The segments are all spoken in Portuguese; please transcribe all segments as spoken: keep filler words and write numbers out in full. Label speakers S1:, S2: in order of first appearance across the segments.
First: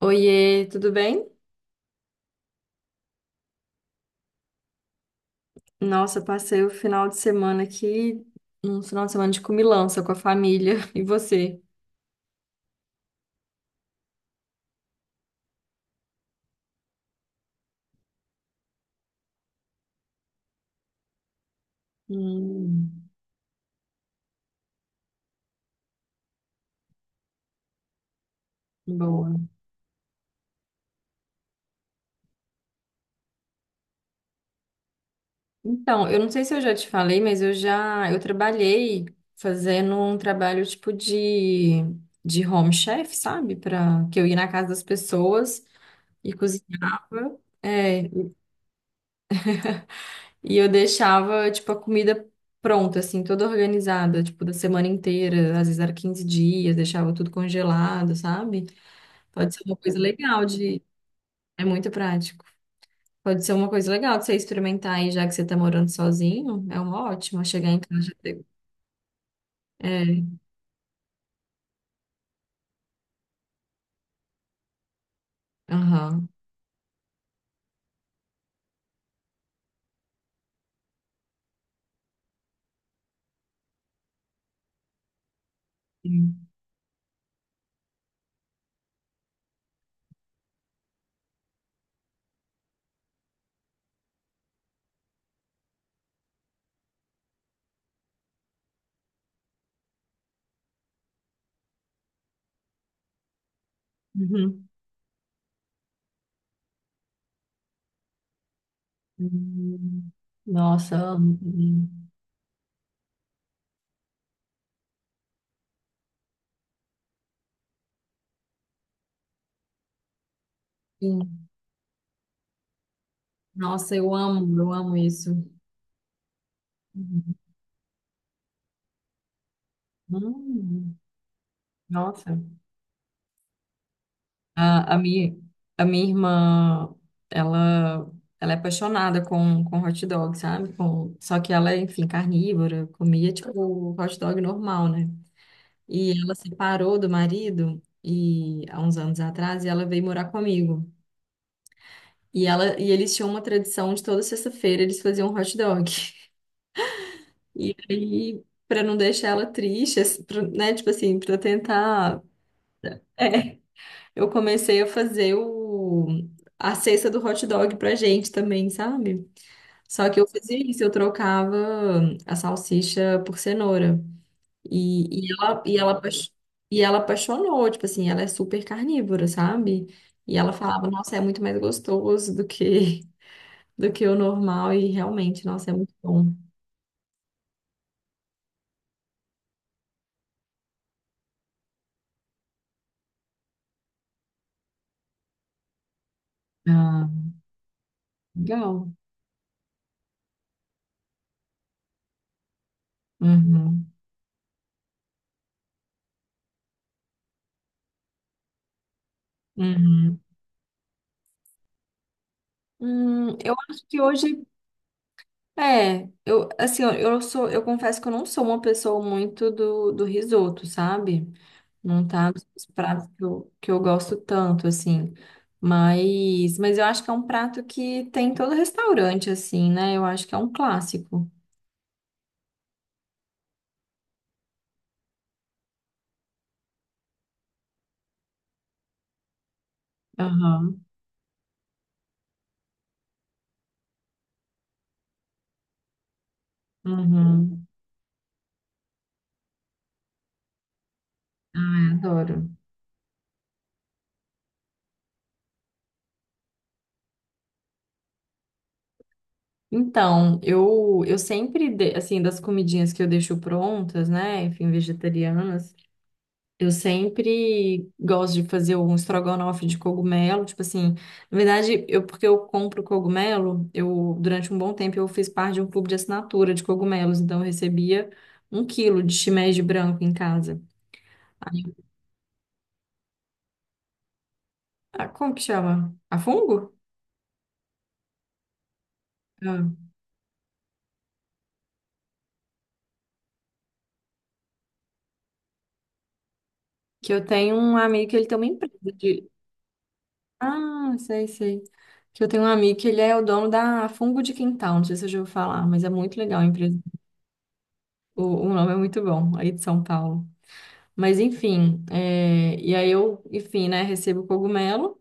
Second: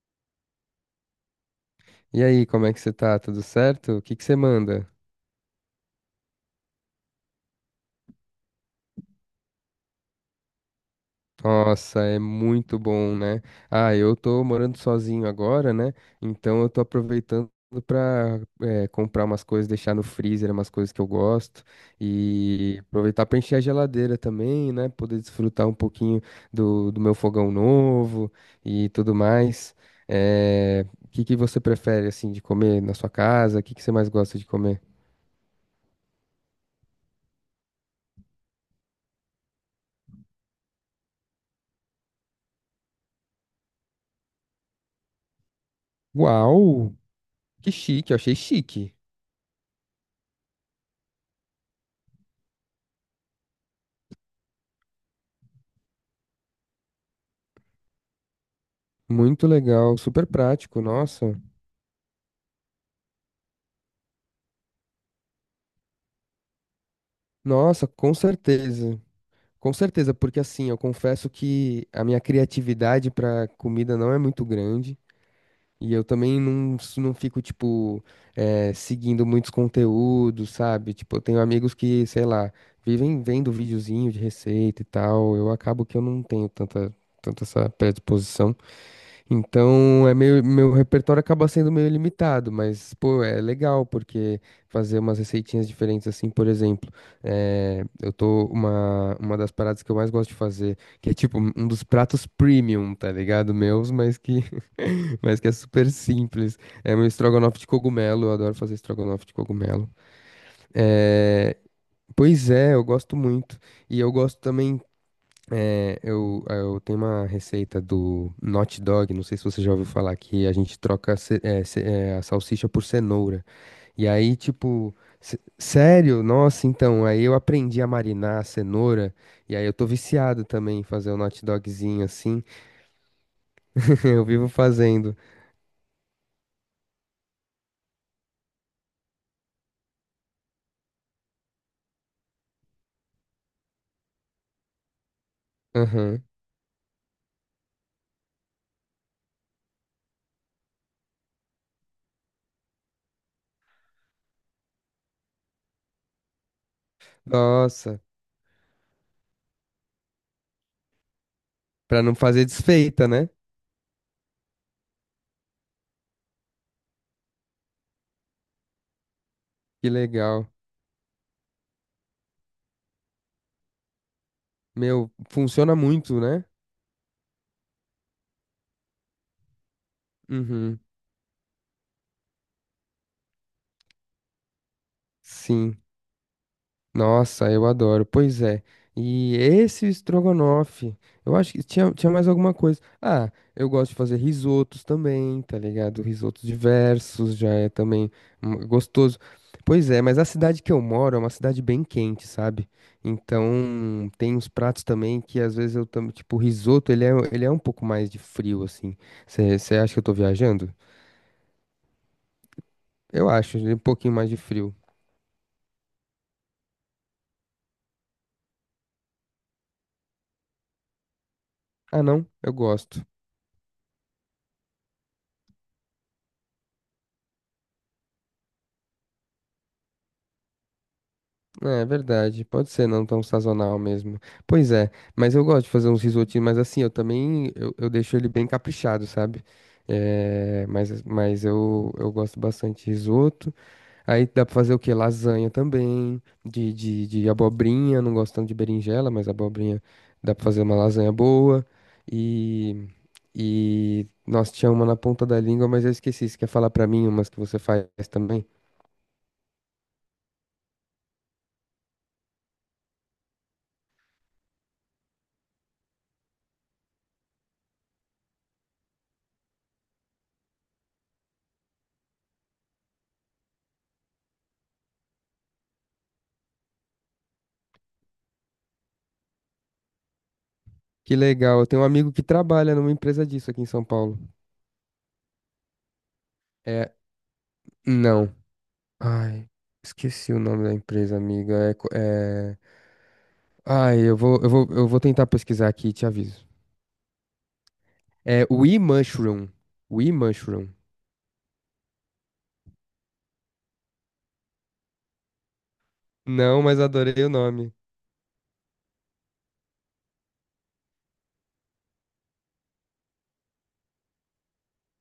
S1: Oiê, tudo bem?
S2: E aí, como é que você tá? Tudo certo? O que que você manda?
S1: Nossa, passei o final de semana aqui, um final de semana de comilança com a família. E você?
S2: Nossa, é muito bom, né? Ah, eu tô morando sozinho agora, né? Então eu tô aproveitando pra eh, comprar umas coisas, deixar no freezer, umas coisas que eu gosto e
S1: Hum,
S2: aproveitar pra encher a geladeira também, né? Poder desfrutar um pouquinho do, do meu fogão novo e tudo
S1: boa.
S2: mais. Eh, O que que você prefere, assim, de comer na sua casa? O que que você mais gosta de comer?
S1: Então, eu não sei se eu já te falei, mas eu já eu trabalhei fazendo um trabalho tipo de, de home chef, sabe? Para que eu ia na casa das pessoas e
S2: Uau!
S1: cozinhava.
S2: Que
S1: É.
S2: chique, eu achei chique.
S1: E eu deixava, tipo, a comida pronta, assim, toda organizada, tipo, da semana inteira, às vezes era quinze dias, deixava tudo congelado, sabe?
S2: Muito
S1: Pode ser uma coisa
S2: legal, super
S1: legal
S2: prático,
S1: de.
S2: nossa.
S1: É muito prático. Pode ser uma coisa legal de você experimentar aí, já que você tá morando sozinho. É uma ótima chegar em
S2: Nossa,
S1: casa.
S2: com
S1: E ter-
S2: certeza. Com certeza,
S1: É,
S2: porque assim, eu confesso que a minha criatividade para comida não é muito grande. E eu
S1: aham.
S2: também não, s- não fico, tipo, eh, seguindo muitos conteúdos, sabe? Tipo, eu tenho amigos que, sei lá, vivem vendo videozinho de receita e tal. Eu acabo que eu não
S1: Sim.
S2: tenho tanta, tanta essa predisposição. Então, é meio, meu repertório acaba sendo meio limitado, mas, pô, é legal, porque fazer umas receitinhas diferentes, assim, por exemplo, eh, eu tô, uma, uma das paradas que eu mais gosto de fazer, que é tipo um dos pratos premium, tá ligado? Meus, mas que,
S1: Uhum.
S2: mas que é super simples, é meu estrogonofe de cogumelo, eu adoro fazer estrogonofe de cogumelo.
S1: Hum. Nossa, amo.
S2: Eh, Pois é, eu gosto muito, e eu gosto também. Eu, eh, eu tenho uma receita do Not Dog, não sei se você já ouviu falar, que a gente troca ce-
S1: Sim.
S2: é, ce- é, a salsicha por cenoura.
S1: Nossa,
S2: E
S1: eu
S2: aí,
S1: amo, eu
S2: tipo,
S1: amo isso.
S2: se- sério? Nossa, então, aí
S1: Uhum.
S2: eu aprendi a marinar a cenoura, e aí eu tô viciado também em
S1: Hum.
S2: fazer o Not Dogzinho
S1: Nossa.
S2: assim. Eu vivo
S1: A, a
S2: fazendo.
S1: minha, a minha irmã, ela, ela é apaixonada com, com hot dog, sabe? Com, só que ela é, enfim, carnívora, comia tipo hot dog normal, né? E
S2: Aham.
S1: ela separou do marido e há uns anos atrás e ela veio morar comigo. E ela e eles tinham uma tradição de toda sexta-feira eles faziam um hot dog. E
S2: Nossa,
S1: aí, para não deixar ela triste, assim, pra- né, tipo assim, para
S2: pra não
S1: tentar.
S2: fazer desfeita, né?
S1: Eu comecei a fazer o... a cesta do hot dog pra gente também, sabe?
S2: Que
S1: Só que eu
S2: legal.
S1: fazia isso, eu trocava a salsicha por cenoura.
S2: Meu,
S1: E, e ela,
S2: funciona
S1: e ela,
S2: muito,
S1: apaix-
S2: né?
S1: e ela apaixonou, tipo assim, ela é super carnívora, sabe? E ela
S2: Uhum.
S1: falava, nossa, é muito mais gostoso do que, do que o normal, e realmente, nossa, é
S2: Sim.
S1: muito bom.
S2: Nossa, eu adoro. Pois é. E esse estrogonofe, eu acho que tinha, tinha mais alguma coisa. Ah, eu gosto de fazer risotos também, tá ligado? Risotos
S1: Ah,
S2: diversos já é também hum,
S1: legal.
S2: gostoso. Pois é, mas a cidade que eu moro é uma cidade bem quente, sabe?
S1: Uhum,
S2: Então, tem uns pratos também que às vezes eu também, tipo, o risoto, ele é, ele é um pouco mais de frio, assim. Você acha que eu tô
S1: uhum.
S2: viajando? Eu
S1: Hum, eu
S2: acho, ele é um
S1: acho que
S2: pouquinho mais de
S1: hoje.
S2: frio.
S1: É, eu assim, eu, eu sou, eu confesso que eu não sou uma pessoa muito do, do risoto, sabe?
S2: Ah,
S1: Não
S2: não,
S1: tá nos
S2: eu gosto.
S1: pratos que eu, que eu gosto tanto, assim. Mas, mas eu acho que é um prato que tem em todo restaurante, assim, né? Eu acho que é um clássico.
S2: É é verdade, pode ser não tão sazonal mesmo. Pois é, mas eu gosto de fazer uns risotinhos, mas assim, eu também, eu, eu deixo ele bem caprichado, sabe? É,
S1: Aham,
S2: mas mas eu, eu gosto bastante de risoto. Aí dá pra fazer o quê? Lasanha também, de, de, de
S1: uhum.
S2: abobrinha, não gosto tanto de berinjela, mas abobrinha dá pra fazer uma lasanha boa.
S1: Ai, adoro.
S2: E, e, nossa, tinha uma na ponta da língua, mas eu esqueci, você quer falar pra mim umas que você faz também?
S1: Então, eu, eu sempre, de- assim, das comidinhas que eu deixo prontas, né? Enfim, vegetarianas. Eu sempre gosto de fazer um estrogonofe de cogumelo, tipo assim, na verdade, eu porque eu compro cogumelo, eu durante um bom tempo eu fiz parte de um clube de assinatura de cogumelos, então eu recebia um quilo de shimeji branco em casa.
S2: Que legal. Eu tenho um amigo que trabalha numa empresa disso aqui em São Paulo.
S1: Ah, como que chama? A fungo?
S2: É. Não. Ai,
S1: Ah,
S2: esqueci o nome da empresa, amiga. É. co- é... Ai, eu vou, eu vou, eu vou tentar pesquisar aqui e te aviso.
S1: que eu tenho um amigo que ele tem uma
S2: É We
S1: empresa de.
S2: Mushroom. We Mushroom.
S1: Ah, sei, sei. Que eu tenho um amigo que ele é o dono da Fungo de Quintal, não sei se eu já ouvi falar, mas é muito legal a
S2: Não,
S1: empresa.
S2: mas adorei o nome.
S1: O, o nome é muito bom, aí de São Paulo. Mas enfim, é, e aí eu, enfim, né, recebo o cogumelo,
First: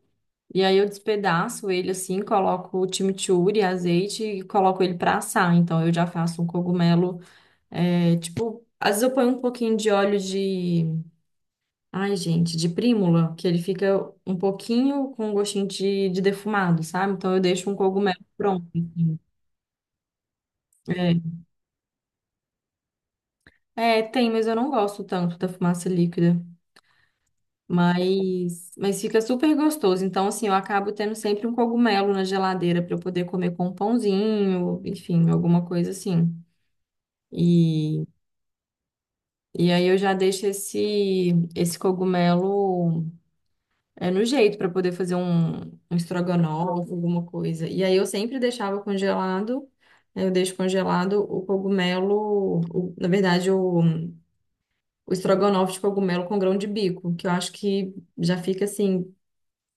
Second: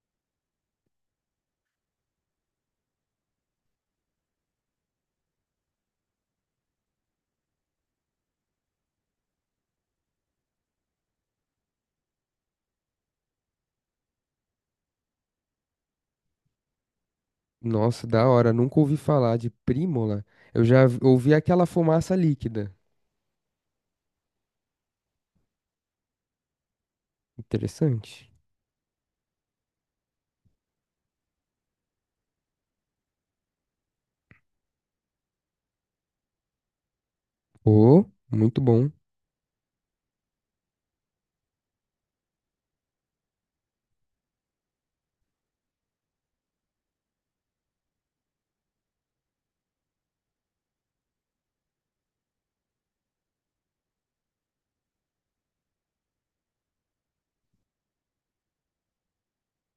S1: e aí eu despedaço ele assim, coloco o chimichurri, azeite e coloco ele para assar. Então eu já faço um cogumelo, é, tipo, às vezes eu ponho um pouquinho de óleo de, ai gente, de prímula, que ele fica um pouquinho com um gostinho de, de defumado, sabe? Então eu deixo um
S2: Nossa,
S1: cogumelo
S2: da hora.
S1: pronto
S2: Nunca ouvi
S1: assim.
S2: falar de Prímola. Eu já vi-
S1: É.
S2: ouvi aquela fumaça líquida.
S1: É, tem, mas eu não gosto tanto da fumaça líquida.
S2: Interessante.
S1: Mas, mas fica super gostoso. Então, assim, eu acabo tendo sempre um cogumelo na geladeira para eu poder comer com um pãozinho, enfim, alguma coisa assim. E,
S2: Oh, muito bom.
S1: e aí eu já deixo esse, esse cogumelo é, no jeito para poder fazer um, um estrogonofe, alguma coisa. E aí eu sempre deixava congelado, né, eu deixo congelado o cogumelo, o- na verdade, o, o estrogonofe de cogumelo com grão de bico, que eu acho que já fica assim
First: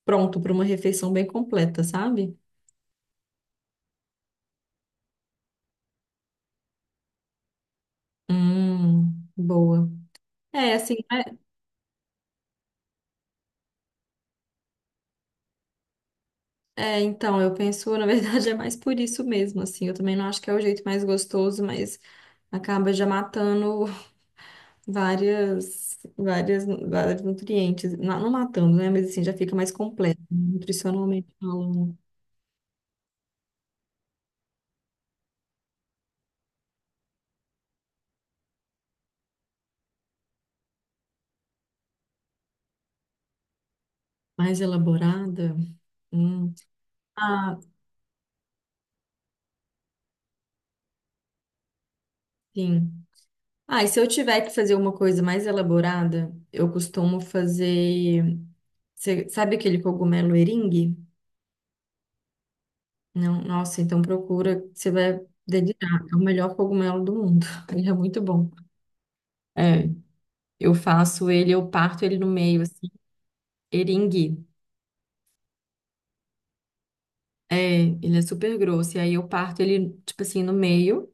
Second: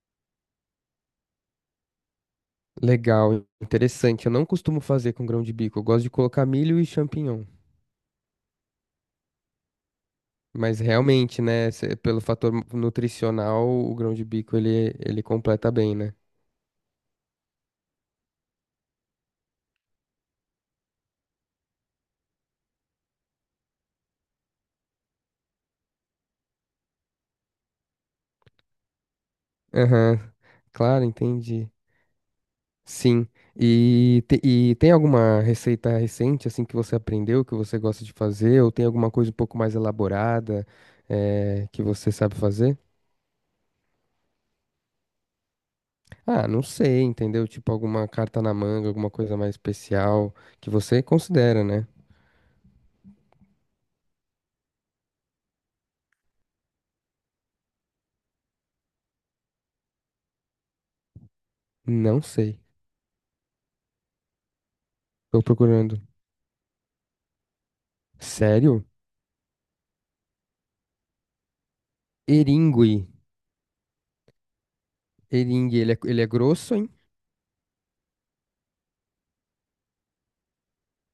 S1: pronto para uma refeição bem completa, sabe?
S2: Legal, interessante. Eu não costumo fazer com grão de bico. Eu gosto de colocar milho e champignon.
S1: Hum, boa. É,
S2: Mas
S1: assim,
S2: realmente, né, cê- pelo fator nutricional, o grão de bico ele, ele completa bem, né?
S1: é, é, então, eu penso, na verdade, é mais por isso mesmo, assim, eu também não acho que é o jeito mais gostoso, mas acaba já matando várias, várias, vários nutrientes, não, não matando, né, mas assim, já fica mais completa,
S2: Aham. Claro,
S1: nutricionalmente
S2: entendi.
S1: falando,
S2: Sim. E, te- e tem alguma receita recente, assim, que você aprendeu, que você gosta de fazer? Ou tem alguma coisa um pouco mais elaborada, eh, que você sabe fazer?
S1: mais elaborada.
S2: Ah,
S1: Hum.
S2: não sei, entendeu?
S1: Ah,
S2: Tipo alguma carta na manga, alguma coisa mais especial que você considera, né?
S1: sim. Ah, e se eu tiver que fazer uma coisa mais elaborada, eu costumo fazer. Você sabe aquele cogumelo eringue?
S2: Não sei.
S1: Não, nossa, então procura, você vai
S2: Tô procurando.
S1: delirar. É o melhor cogumelo do mundo. Ele é muito bom.
S2: Sério?
S1: É, eu faço ele, eu parto ele no meio, assim,
S2: Eringue.
S1: eringue.
S2: Eringue, ele é, ele é grosso, hein?
S1: É, ele é super grosso. E aí eu parto ele, tipo assim, no meio,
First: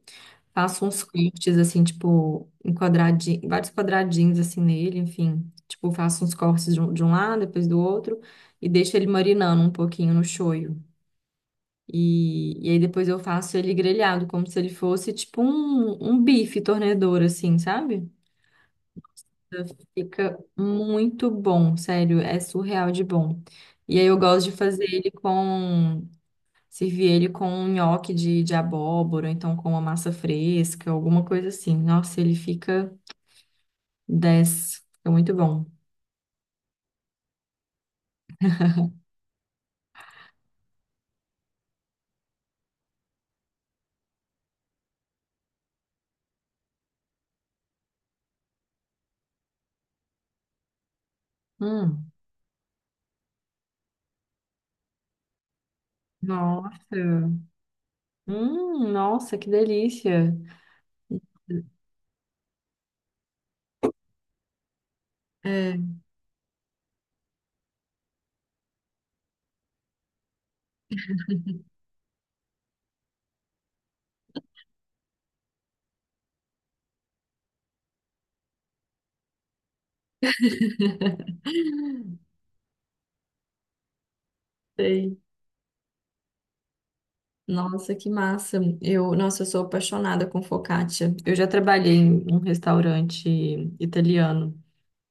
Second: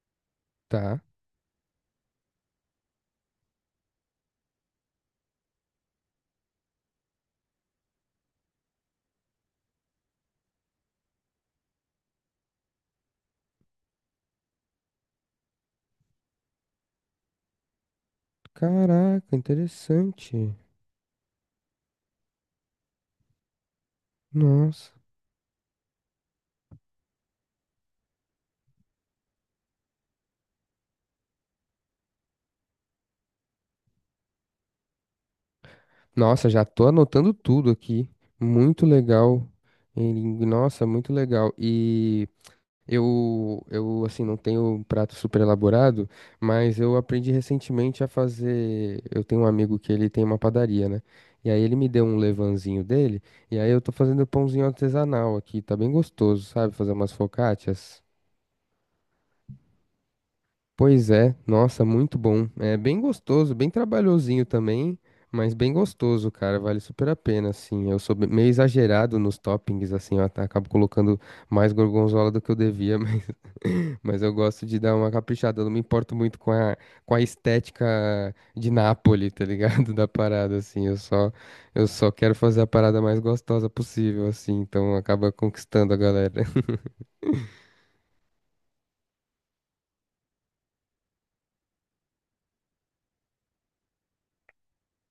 S1: faço
S2: Tá.
S1: uns cortes, assim, tipo, em quadradinho, vários quadradinhos, assim, nele, enfim. Tipo, faço uns cortes de um, de um lado, depois do outro, e deixo ele marinando um pouquinho no shoyu. E, e aí depois eu faço ele grelhado, como se ele fosse tipo um, um bife tornedor, assim, sabe?
S2: Caraca,
S1: Fica
S2: interessante.
S1: muito bom, sério, é surreal de bom. E aí eu gosto de fazer
S2: Nossa.
S1: ele com, servir ele com um nhoque de, de abóbora, ou então com uma massa fresca, alguma coisa assim. Nossa, ele fica dez, fica muito bom.
S2: Nossa, já tô anotando tudo aqui. Muito legal. Ele- Nossa, muito legal. E eu, eu assim, não tenho um prato super elaborado, mas eu aprendi recentemente a fazer. Eu tenho um amigo que ele tem uma padaria, né? E aí ele me deu
S1: Hum,
S2: um levanzinho dele, e aí eu tô fazendo pãozinho artesanal aqui. Tá bem gostoso, sabe? Fazer
S1: nossa,
S2: umas focaccias.
S1: hum, nossa, que delícia.
S2: Pois é, nossa, muito bom. É bem gostoso, bem trabalhosinho também, mas bem
S1: É,
S2: gostoso, cara. Vale super a pena, assim. Eu sou be- meio exagerado nos toppings, assim, eu at- acabo colocando mais gorgonzola do que eu devia, mas, mas eu gosto de dar uma caprichada. Eu não me importo muito com a, com a estética de Nápoles, tá ligado? Da parada, assim. Eu só, eu só quero fazer a parada mais gostosa possível, assim. Então
S1: sei.
S2: acaba conquistando a galera.
S1: Nossa, que massa. Eu, nossa, eu sou apaixonada com focaccia. Eu já trabalhei em um restaurante italiano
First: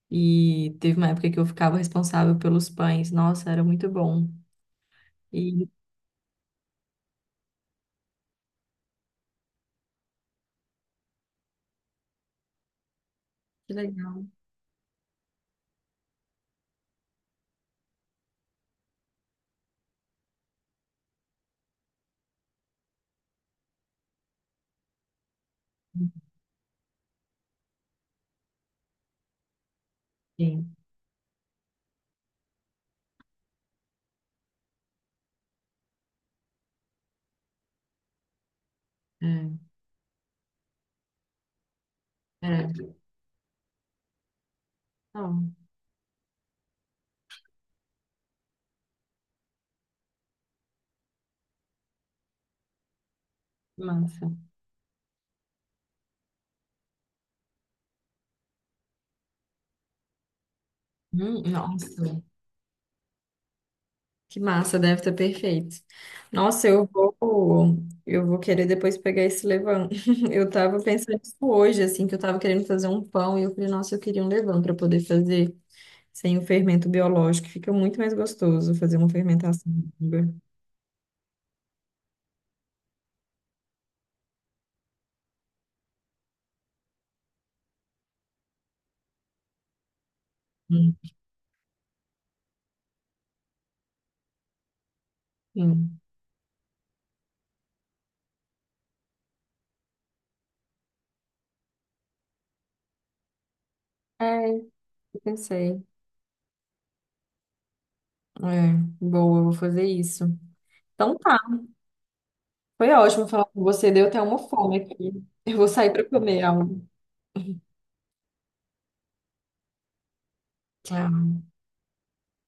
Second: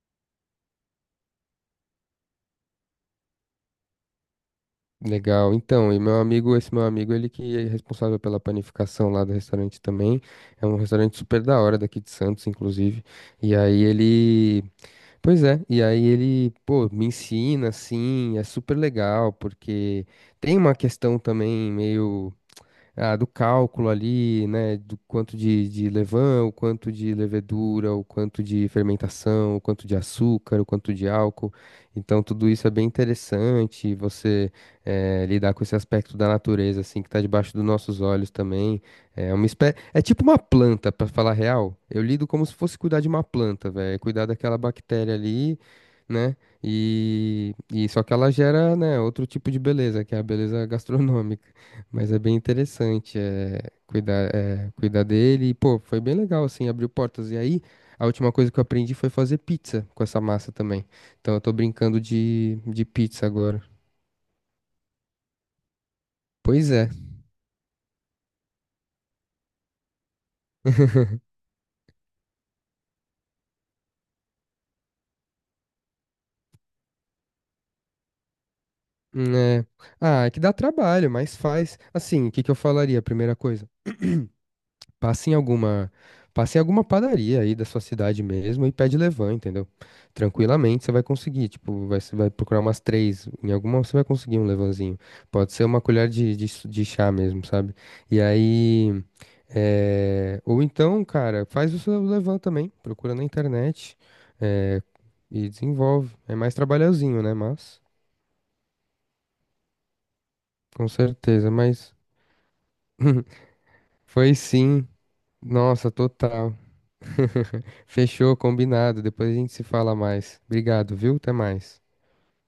S1: e teve uma época que eu ficava responsável pelos pães. Nossa, era muito bom.
S2: Legal.
S1: E
S2: Então, e meu amigo, esse meu amigo, ele que é responsável pela panificação lá do restaurante também. É um restaurante super da hora daqui de Santos, inclusive. E
S1: que
S2: aí
S1: legal.
S2: ele, pois é, e aí ele, pô, me ensina assim, é super legal, porque tem uma questão também meio ah, do cálculo ali, né, do quanto de, de levain, o quanto de levedura, o quanto de fermentação, o quanto de açúcar, o
S1: Sim,
S2: quanto de álcool. Então, tudo isso é bem interessante, você eh, lidar com esse aspecto da natureza, assim, que está debaixo dos nossos olhos também.
S1: é,
S2: É uma espé... é tipo uma planta, para falar a real. Eu lido como se fosse
S1: é.
S2: cuidar de uma planta, velho. É cuidar daquela bactéria
S1: Não,
S2: ali, né, e... e só que ela gera, né, outro tipo de beleza, que é a beleza gastronômica. Mas é bem interessante é,
S1: que massa.
S2: cuidar, é, cuidar dele. E, pô, foi bem legal, assim, abriu portas. E aí, a última coisa que eu aprendi foi fazer pizza com essa massa também. Então, eu
S1: Hum,
S2: tô brincando
S1: nossa,
S2: de, de pizza agora.
S1: que massa, deve estar perfeito. Nossa,
S2: Pois
S1: eu
S2: é.
S1: vou, eu vou querer depois pegar esse levain. Eu tava pensando isso hoje, assim, que eu tava querendo fazer um pão e eu falei, nossa, eu queria um levain para poder fazer. Sem o fermento biológico, fica muito mais gostoso fazer uma
S2: Né?
S1: fermentação.
S2: Ah, é que dá trabalho, mas faz. Assim, o que que eu falaria? A primeira coisa. Passa em alguma, passa em alguma padaria aí da sua cidade mesmo e pede levan, entendeu? Tranquilamente você
S1: Hum.
S2: vai conseguir, tipo, vai, você vai procurar umas três, em alguma você vai conseguir um levanzinho. Pode ser uma
S1: Sim.
S2: colher de, de, su- de chá mesmo, sabe? E aí, é, ou então, cara, faz o seu levan também, procura na internet,
S1: É,
S2: é,
S1: eu
S2: e
S1: pensei.
S2: desenvolve. É mais trabalhosinho, né? Mas,
S1: É, boa, eu vou fazer isso.
S2: com
S1: Então tá,
S2: certeza, mas
S1: foi ótimo falar com você, deu até
S2: foi
S1: uma fome
S2: sim.
S1: aqui. Eu vou sair
S2: Nossa,
S1: para comer
S2: total.
S1: algo.
S2: Fechou, combinado. Depois a gente se fala mais. Obrigado, viu?
S1: Tchau.
S2: Até mais.